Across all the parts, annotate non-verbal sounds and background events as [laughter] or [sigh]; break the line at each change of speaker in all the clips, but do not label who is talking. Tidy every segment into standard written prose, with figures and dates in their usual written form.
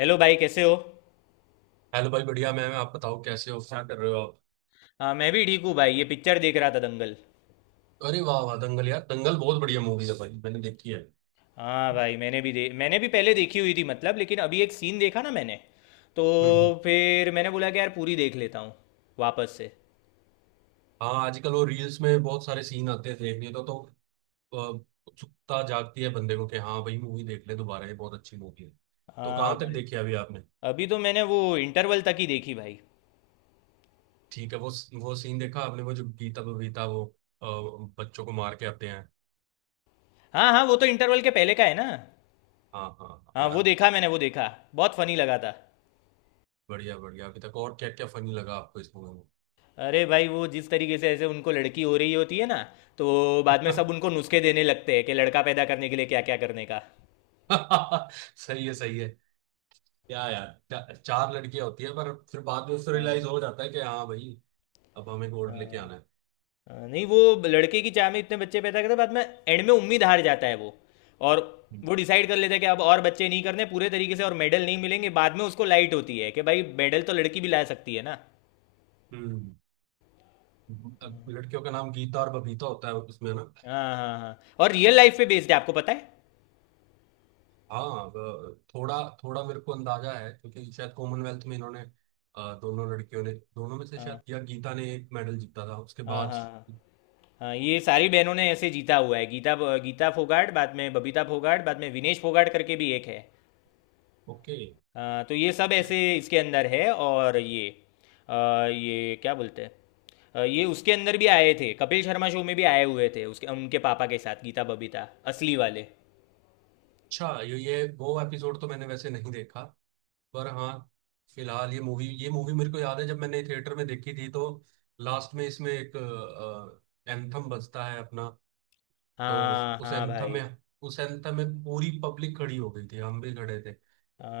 Hello भाई, कैसे हो।
हेलो भाई, बढ़िया मैम। आप बताओ कैसे हो, क्या कर रहे हो आप।
हाँ, मैं भी ठीक हूँ भाई। ये पिक्चर देख रहा था, दंगल।
अरे वाह वाह, दंगल, यार दंगल बहुत बढ़िया मूवी है भाई, मैंने देखी है।
हाँ भाई, मैंने भी पहले देखी हुई थी मतलब। लेकिन अभी एक सीन देखा ना मैंने, तो
हम्म हम्म।
फिर मैंने बोला कि यार पूरी देख लेता हूँ वापस से।
हाँ आजकल वो रील्स में बहुत सारे सीन आते हैं देखने तो अ, उत्सुकता जागती है बंदे को कि हाँ भाई मूवी देख ले दोबारा, ये बहुत अच्छी मूवी है। तो
हाँ
कहाँ तक
भाई,
देखी अभी आपने।
अभी तो मैंने वो इंटरवल तक ही देखी भाई।
ठीक है। वो सीन देखा आपने, वो जो गीता बबीता वो अ, बच्चों को मार के आते हैं।
हाँ हाँ, वो तो इंटरवल के पहले का है ना।
हाँ हाँ हाँ,
हाँ, वो
यार
देखा मैंने, वो देखा। बहुत फनी लगा था।
बढ़िया बढ़िया। अभी तक और क्या क्या फनी लगा आपको इस मूवी
अरे भाई, वो जिस तरीके से ऐसे उनको लड़की हो रही होती है ना, तो बाद में
में।
सब उनको नुस्खे देने लगते हैं कि लड़का पैदा करने के लिए क्या क्या करने का।
[laughs] सही है सही है। क्या यार, चार लड़कियां होती है, पर फिर बाद में उससे रियलाइज
हाँ,
हो जाता है कि हाँ भाई अब हमें गोल्ड लेके
हाँ।
आना है।
हाँ, नहीं वो लड़के की चाह में इतने बच्चे पैदा करते बाद में, एंड में उम्मीद हार जाता है वो। और
हम्म।
वो डिसाइड कर लेता है कि अब और बच्चे नहीं करने पूरे तरीके से और मेडल नहीं मिलेंगे। बाद में उसको लाइट होती है कि भाई मेडल तो लड़की भी ला सकती है ना।
हम्म। अब लड़कियों का नाम गीता और बबीता होता है उसमें ना।
हाँ हाँ हाँ, और रियल लाइफ पे बेस्ड है। आपको पता है।
हाँ, अब थोड़ा थोड़ा मेरे को अंदाजा है क्योंकि शायद कॉमनवेल्थ में इन्होंने दोनों लड़कियों ने, दोनों में से
हाँ
शायद या गीता ने एक मेडल जीता था उसके
हाँ
बाद।
हाँ हाँ हाँ, ये सारी बहनों ने ऐसे जीता हुआ है। गीता, गीता फोगाट, बाद में बबीता फोगाट, बाद में विनेश फोगाट करके भी एक है।
ओके।
हाँ, तो ये सब ऐसे इसके अंदर है। और ये अ, ये क्या बोलते हैं, ये उसके अंदर भी आए थे। कपिल शर्मा शो में भी आए हुए थे उसके उनके पापा के साथ, गीता बबीता, असली वाले।
अच्छा, ये वो एपिसोड तो मैंने वैसे नहीं देखा, पर हाँ, फिलहाल ये मूवी मेरे को याद है, जब मैंने थिएटर में देखी थी तो लास्ट में इसमें एक एंथम बजता है अपना। तो उस
हाँ
उस
हाँ
एंथम
भाई।
में उस एंथम में पूरी पब्लिक खड़ी हो गई थी, हम भी खड़े थे।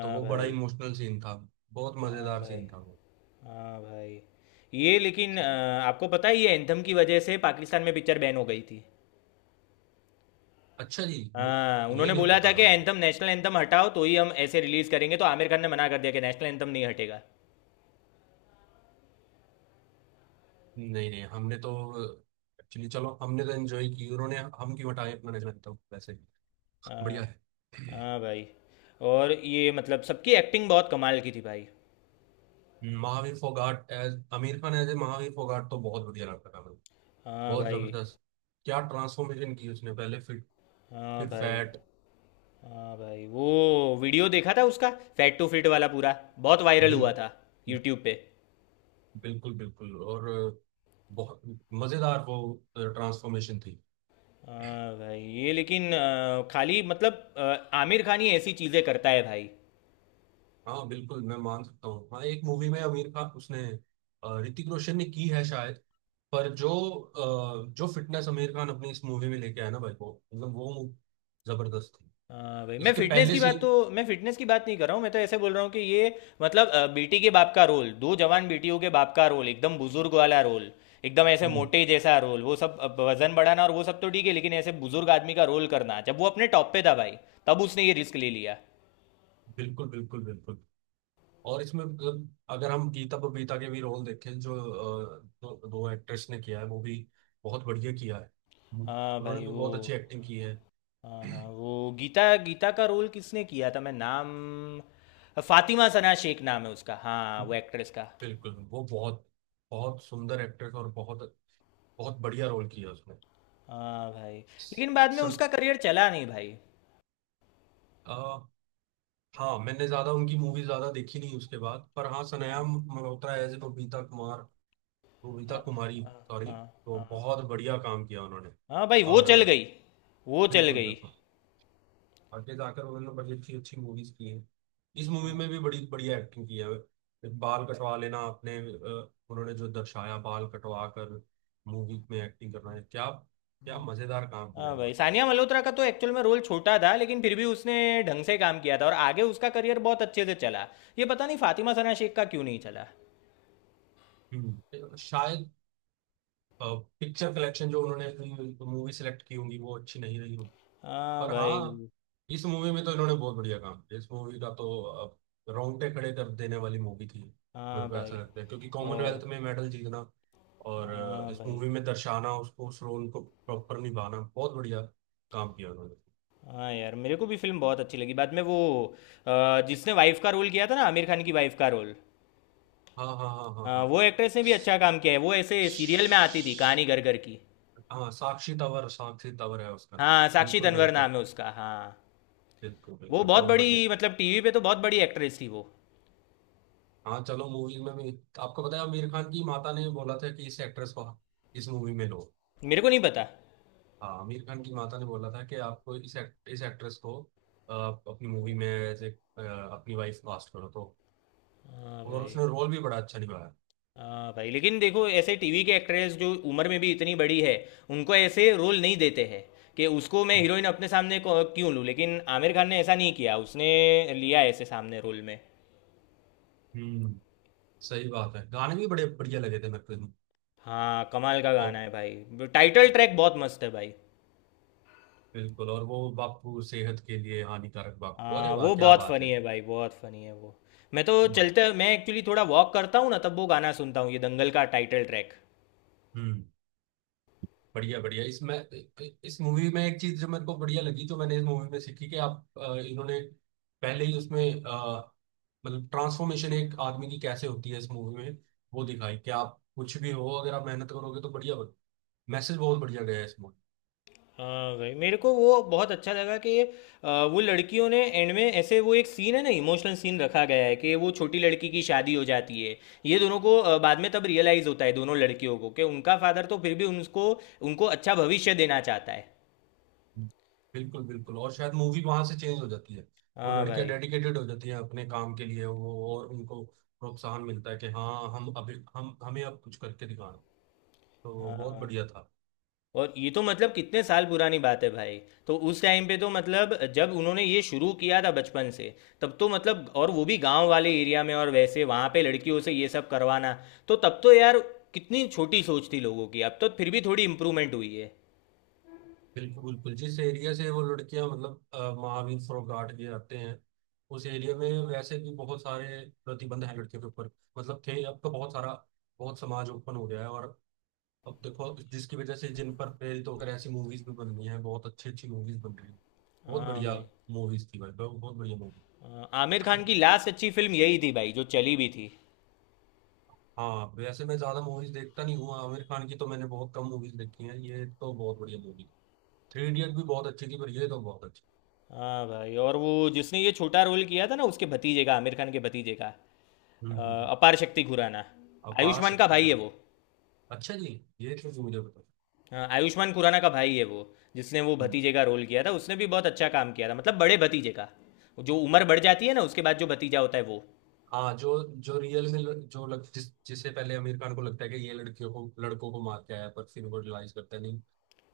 तो वो बड़ा
भाई।
इमोशनल सीन था, बहुत
हाँ
मजेदार
भाई।
सीन था वो।
हाँ भाई, ये लेकिन आपको पता है, ये एंथम की वजह से पाकिस्तान में पिक्चर बैन हो गई थी।
अच्छा जी।
हाँ,
ये
उन्होंने
नहीं
बोला था
पता
कि
था मुझे।
एंथम नेशनल एंथम हटाओ तो ही हम ऐसे रिलीज करेंगे। तो आमिर खान ने मना कर दिया कि नेशनल एंथम नहीं हटेगा।
नहीं नहीं, हमने तो एक्चुअली, चलो हमने तो एंजॉय की। उन्होंने, हम क्यों हटाए अपना नजर तो वैसे
हाँ
बढ़िया है।
हाँ भाई। और ये मतलब सबकी एक्टिंग बहुत कमाल की थी भाई।
[clears throat] Mahavir Phogat as Aamir Khan, as a Mahavir Phogat तो बहुत बढ़िया लगता था।
हाँ
बहुत
भाई।
जबरदस्त। क्या ट्रांसफॉर्मेशन की उसने, पहले फिट,
हाँ
फिर
भाई।
फैट।
हाँ भाई, वो वीडियो देखा था उसका, फैट टू फिट वाला पूरा। बहुत वायरल
बिल
हुआ था यूट्यूब पे।
बिल्कुल बिल्कुल, और बहुत मजेदार वो ट्रांसफॉर्मेशन थी।
हाँ भाई, ये लेकिन खाली मतलब आमिर खान ही ऐसी चीज़ें करता है भाई।
हाँ बिल्कुल, मैं मान सकता हूँ। हाँ, एक मूवी में आमिर खान, उसने, ऋतिक रोशन ने की है शायद, पर जो जो फिटनेस आमिर खान अपनी इस मूवी में लेके आया ना भाई, वो मतलब जबरदस्त थी।
हाँ भाई,
इसके पहले सीन।
मैं फिटनेस की बात नहीं कर रहा हूँ। मैं तो ऐसे बोल रहा हूँ कि ये मतलब बेटी के बाप का रोल, दो जवान बेटियों के बाप का रोल, एकदम बुजुर्ग वाला रोल, एकदम ऐसे
हम्म।
मोटे जैसा रोल, वो सब वजन बढ़ाना और वो सब तो ठीक है। लेकिन ऐसे बुजुर्ग आदमी का रोल करना जब वो अपने टॉप पे था भाई, तब उसने ये रिस्क ले लिया।
बिल्कुल बिल्कुल बिल्कुल। और इसमें मतलब अगर हम गीता बबीता के भी रोल देखें, जो दो एक्ट्रेस ने किया है, वो भी बहुत बढ़िया किया है। हम्म।
हाँ
उन्होंने
भाई
भी
वो।
बहुत अच्छी एक्टिंग की है।
हाँ हाँ,
[clears throat]
वो गीता गीता का रोल किसने किया था, मैं नाम। फातिमा सना शेख नाम है उसका हाँ, वो एक्ट्रेस का।
बिल्कुल, वो बहुत बहुत सुंदर एक्ट्रेस, और बहुत बहुत बढ़िया रोल किया उसने।
हाँ भाई,
स-
लेकिन बाद में
सन
उसका करियर चला नहीं भाई।
आ, हाँ मैंने ज्यादा उनकी मूवी ज्यादा देखी नहीं उसके बाद, पर हाँ सनाया मल्होत्रा एज बबीता कुमार, बबीता
हाँ
कुमारी,
हाँ
सॉरी।
हाँ
तो
हाँ,
बहुत बढ़िया काम किया उन्होंने।
हाँ भाई, वो
और
चल गई, वो चल
बिल्कुल
गई।
बिल्कुल, आगे जाकर उन्होंने तो बड़ी अच्छी अच्छी मूवीज की हैं। इस मूवी में भी बड़ी बढ़िया एक्टिंग की है, बाल कटवा लेना, अपने उन्होंने जो दर्शाया बाल कटवा कर मूवी में एक्टिंग करना है, क्या क्या मजेदार काम किया है
हाँ भाई,
उन्होंने।
सानिया मल्होत्रा का तो एक्चुअल में रोल छोटा था, लेकिन फिर भी उसने ढंग से काम किया था और आगे उसका करियर बहुत अच्छे से चला। ये पता नहीं फातिमा सना शेख का क्यों नहीं चला।
हम्म। शायद पिक्चर कलेक्शन जो उन्होंने अपनी मूवी सेलेक्ट की होंगी वो अच्छी नहीं रही।
हाँ
पर हाँ,
भाई।
इस मूवी में तो इन्होंने बहुत बढ़िया काम किया। इस मूवी का तो अब रोंगटे खड़े कर देने वाली मूवी थी। मेरे
हाँ
को ऐसा
भाई।
लगता है क्योंकि
और
कॉमनवेल्थ में मेडल जीतना और
हाँ
इस
भाई।
मूवी में दर्शाना, उसको, उस रोल को प्रॉपर निभाना, बहुत बढ़िया काम किया उन्होंने।
हाँ यार, मेरे को भी फिल्म बहुत अच्छी लगी। बाद में वो जिसने वाइफ का रोल किया था ना, आमिर खान की वाइफ का रोल,
हाँ हाँ हाँ हाँ हाँ।
वो एक्ट्रेस ने भी अच्छा काम किया है। वो ऐसे सीरियल में आती थी, कहानी घर घर की।
हाँ, साक्षी तंवर है उसका नाम,
हाँ, साक्षी
बिल्कुल
तन्वर
बिल्कुल।
नाम है उसका हाँ।
बिल्कुल
वो
बिल्कुल,
बहुत
बहुत बढ़िया।
बड़ी, मतलब टीवी पे तो बहुत बड़ी एक्ट्रेस थी वो।
हाँ चलो, मूवीज में भी। आपको पता है आमिर खान की माता ने बोला था कि इस एक्ट्रेस को इस मूवी में लो।
मेरे को नहीं पता।
हाँ आमिर खान की माता ने बोला था कि आपको इस एक्ट्रेस को आप अपनी मूवी में एज ए अपनी वाइफ कास्ट करो तो।
हाँ
और
भाई।
उसने रोल भी बड़ा अच्छा निभाया।
हाँ भाई, लेकिन देखो ऐसे टीवी के एक्ट्रेस जो उम्र में भी इतनी बड़ी है, उनको ऐसे रोल नहीं देते हैं कि उसको मैं हीरोइन अपने सामने क्यों लूँ। लेकिन आमिर खान ने ऐसा नहीं किया, उसने लिया ऐसे सामने रोल में।
हम्म, सही बात है। गाने भी बड़े बढ़िया लगे थे मेरे को इसमें।
हाँ, कमाल का गाना
और
है भाई, टाइटल
और
ट्रैक। बहुत मस्त है भाई।
बिल्कुल, और वो बापू सेहत के लिए हानिकारक बापू, अरे
हाँ,
वाह
वो
क्या
बहुत
बात
फनी
है।
है भाई, बहुत फनी है वो। मैं तो
उम्र।
चलते मैं एक्चुअली थोड़ा वॉक करता हूँ ना, तब वो गाना सुनता हूँ, ये दंगल का टाइटल ट्रैक।
हम्म। बढ़िया बढ़िया। इसमें, इस मूवी में एक चीज जो मेरे को बढ़िया लगी, तो मैंने इस मूवी में सीखी कि आप, इन्होंने पहले ही उसमें मतलब ट्रांसफॉर्मेशन एक आदमी की कैसे होती है इस मूवी में वो दिखाई, कि आप कुछ भी हो अगर आप मेहनत करोगे तो बढ़िया। मैसेज बहुत बढ़िया गया है इस मूवी।
हाँ भाई, मेरे को वो बहुत अच्छा लगा कि वो लड़कियों ने एंड में ऐसे, वो एक सीन है ना, इमोशनल सीन रखा गया है, कि वो छोटी लड़की की शादी हो जाती है। ये दोनों को बाद में तब रियलाइज़ होता है दोनों लड़कियों को कि उनका फादर तो फिर भी उनको उनको अच्छा भविष्य देना चाहता है।
बिल्कुल बिल्कुल, और शायद मूवी वहां से चेंज हो जाती है। वो
हाँ
लड़कियां
भाई।
डेडिकेटेड हो जाती हैं अपने काम के लिए, वो, और उनको प्रोत्साहन मिलता है कि हाँ हम, अभी हम हमें अब कुछ करके दिखाना, तो बहुत
हाँ,
बढ़िया था।
और ये तो मतलब कितने साल पुरानी बात है भाई। तो उस टाइम पे तो मतलब जब उन्होंने ये शुरू किया था बचपन से, तब तो मतलब, और वो भी गांव वाले एरिया में, और वैसे वहाँ पे लड़कियों से ये सब करवाना, तो तब तो यार, कितनी छोटी सोच थी लोगों की। अब तो फिर भी थोड़ी इम्प्रूवमेंट हुई है।
बिल्कुल बिल्कुल, जिस एरिया से वो लड़कियां, मतलब महावीर फोगाट के आते हैं, उस एरिया में वैसे भी बहुत सारे प्रतिबंध हैं लड़कियों के ऊपर। मतलब थे, अब तो बहुत सारा, बहुत समाज ओपन हो गया है। और अब देखो, जिसकी वजह से, जिन पर प्रेरित होकर ऐसी मूवीज भी बन रही हैं, बहुत अच्छी अच्छी मूवीज बन रही हैं। बहुत
हाँ
बढ़िया
भाई।
मूवीज थी भाई, बहुत बहुत बढ़िया मूवी।
हाँ, आमिर खान की लास्ट अच्छी फिल्म यही थी भाई, जो चली भी थी।
हाँ वैसे मैं ज्यादा मूवीज देखता नहीं हूँ आमिर खान की, तो मैंने बहुत कम मूवीज देखी हैं, ये तो बहुत बढ़िया मूवी। थ्री इडियट भी बहुत अच्छी थी, पर ये तो बहुत अच्छी।
हाँ भाई, और वो जिसने ये छोटा रोल किया था ना, उसके भतीजे का, आमिर खान के भतीजे का, अ,
हम्म हम्म हम्म।
अपार शक्ति खुराना,
अपार
आयुष्मान का
शक्ति।
भाई है वो।
अच्छा जी, ये चीज मुझे पता।
हाँ, आयुष्मान खुराना का भाई है वो। जिसने वो
हम्म।
भतीजे का रोल किया था, उसने भी बहुत अच्छा काम किया था, मतलब बड़े भतीजे का, जो उम्र बढ़ जाती है ना उसके बाद जो भतीजा होता है वो।
हाँ जो, जो रियल में ल- जो लग, जिस, जिसे पहले आमिर खान को लगता है कि ये लड़कियों को, लड़कों को मार के आया, पर फिर वो रियलाइज करता है नहीं,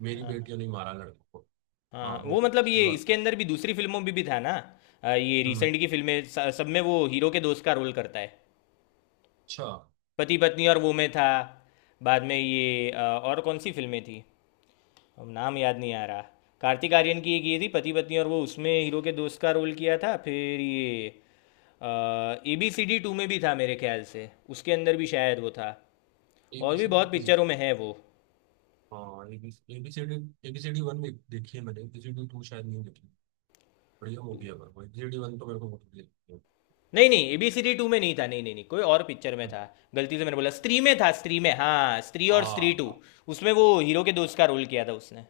मेरी
हाँ
बेटियों ने मारा लड़कों को। हाँ
हाँ,
वो
वो मतलब
उसकी
ये
बात
इसके
है।
अंदर भी, दूसरी फिल्मों में भी था ना, ये
हम्म।
रिसेंट की फिल्में सब में वो हीरो के दोस्त का रोल करता है।
अच्छा।
पति पत्नी और वो में था। बाद में ये और कौन सी फिल्में थी, अब नाम याद नहीं आ रहा। कार्तिक आर्यन की एक ये थी, पति पत्नी और वो, उसमें हीरो के दोस्त का रोल किया था। फिर ये ABCD 2 में भी था मेरे ख्याल से, उसके अंदर भी शायद वो था। और भी बहुत
एबीसीडी पूरी।
पिक्चरों में है वो।
हाँ एबीसीडी, एबीसीडी वन में देखी है मैंने, एबीसीडी टू शायद नहीं देखी। बढ़िया मूवी है, पर वो एबीसीडी वन तो मेरे को बहुत बढ़िया लगती है।
नहीं नहीं, ABCD 2 में नहीं था। नहीं नहीं नहीं, कोई और पिक्चर में
हम्म।
था। गलती से मैंने बोला। स्त्री में था, स्त्री में। हाँ, स्त्री और
हाँ
स्त्री 2,
हाँ
उसमें वो हीरो के दोस्त का रोल किया था उसने।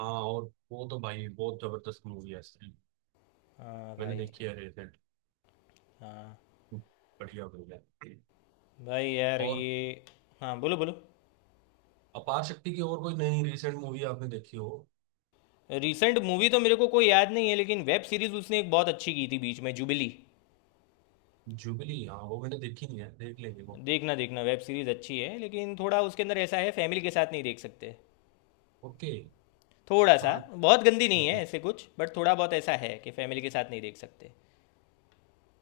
हाँ। और वो तो भाई बहुत जबरदस्त मूवी है,
हाँ
मैंने
भाई।
देखी है रिसेंट।
हाँ
बढ़िया बढ़िया।
भाई यार
और
ये। हाँ, बोलो बोलो।
अपार शक्ति की और कोई नई रिसेंट मूवी आपने देखी हो।
रिसेंट मूवी तो मेरे को कोई याद नहीं है, लेकिन वेब सीरीज उसने एक बहुत अच्छी की थी बीच में, जुबिली।
जुबली, हाँ वो मैंने देखी नहीं है, देख लेंगे वो।
देखना देखना, वेब सीरीज अच्छी है, लेकिन थोड़ा उसके अंदर ऐसा है, फैमिली के साथ नहीं देख सकते।
ओके।
थोड़ा सा,
हाँ।
बहुत गंदी नहीं है
हम्म।
ऐसे कुछ, बट थोड़ा बहुत ऐसा है कि फैमिली के साथ नहीं देख सकते।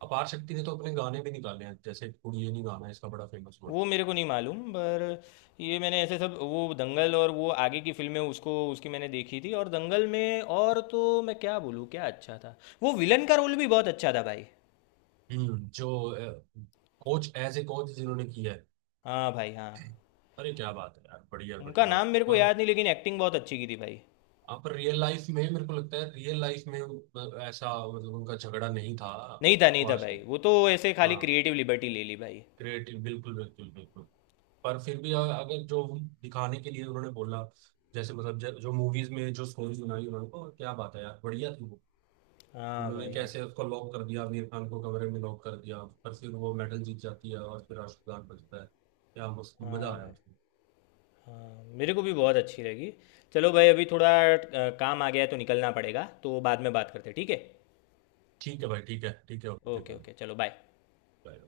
अपार शक्ति ने तो अपने गाने भी निकाले हैं, जैसे कुड़िये नी गाना है इसका, बड़ा फेमस हुआ।
वो मेरे को नहीं मालूम, पर ये मैंने ऐसे सब, वो दंगल और वो आगे की फिल्में उसको उसकी मैंने देखी थी। और दंगल में, और तो मैं क्या बोलूँ क्या अच्छा था। वो विलन का रोल भी बहुत अच्छा था भाई।
हम्म, जो कोच, एज ए कोच जिन्होंने किया है।
हाँ भाई। हाँ,
अरे क्या बात है यार, बढ़िया
उनका
बढ़िया,
नाम मेरे को
मतलब।
याद नहीं लेकिन एक्टिंग बहुत अच्छी की थी भाई।
आप रियल लाइफ में, मेरे को लगता है रियल लाइफ में ऐसा मतलब उनका झगड़ा नहीं था
नहीं था, नहीं था
वास्तव
भाई।
में।
वो तो ऐसे खाली
हाँ
क्रिएटिव लिबर्टी ले ली भाई।
क्रिएटिव, बिल्कुल बिल्कुल बिल्कुल। पर फिर भी अगर जो हम दिखाने के लिए उन्होंने बोला, जैसे मतलब जो मूवीज में जो स्टोरीज बनाई उन्होंने को, क्या बात है यार, बढ़िया थी वो।
हाँ
उन्होंने
भाई। हाँ
कैसे उसको लॉक कर दिया, आमिर खान को कमरे में लॉक कर दिया, पर फिर वो मेडल जीत जाती है और फिर राष्ट्रगान बजता है। क्या मस्त मजा
हाँ
आया
भाई।
उसमें।
हाँ, मेरे को भी बहुत अच्छी लगी। चलो भाई, अभी थोड़ा काम आ गया है, तो निकलना पड़ेगा। तो बाद में बात करते हैं, ठीक है।
ठीक है भाई, ठीक है, ठीक है, ओके
ओके
भाई।
ओके, चलो बाय।
बाय।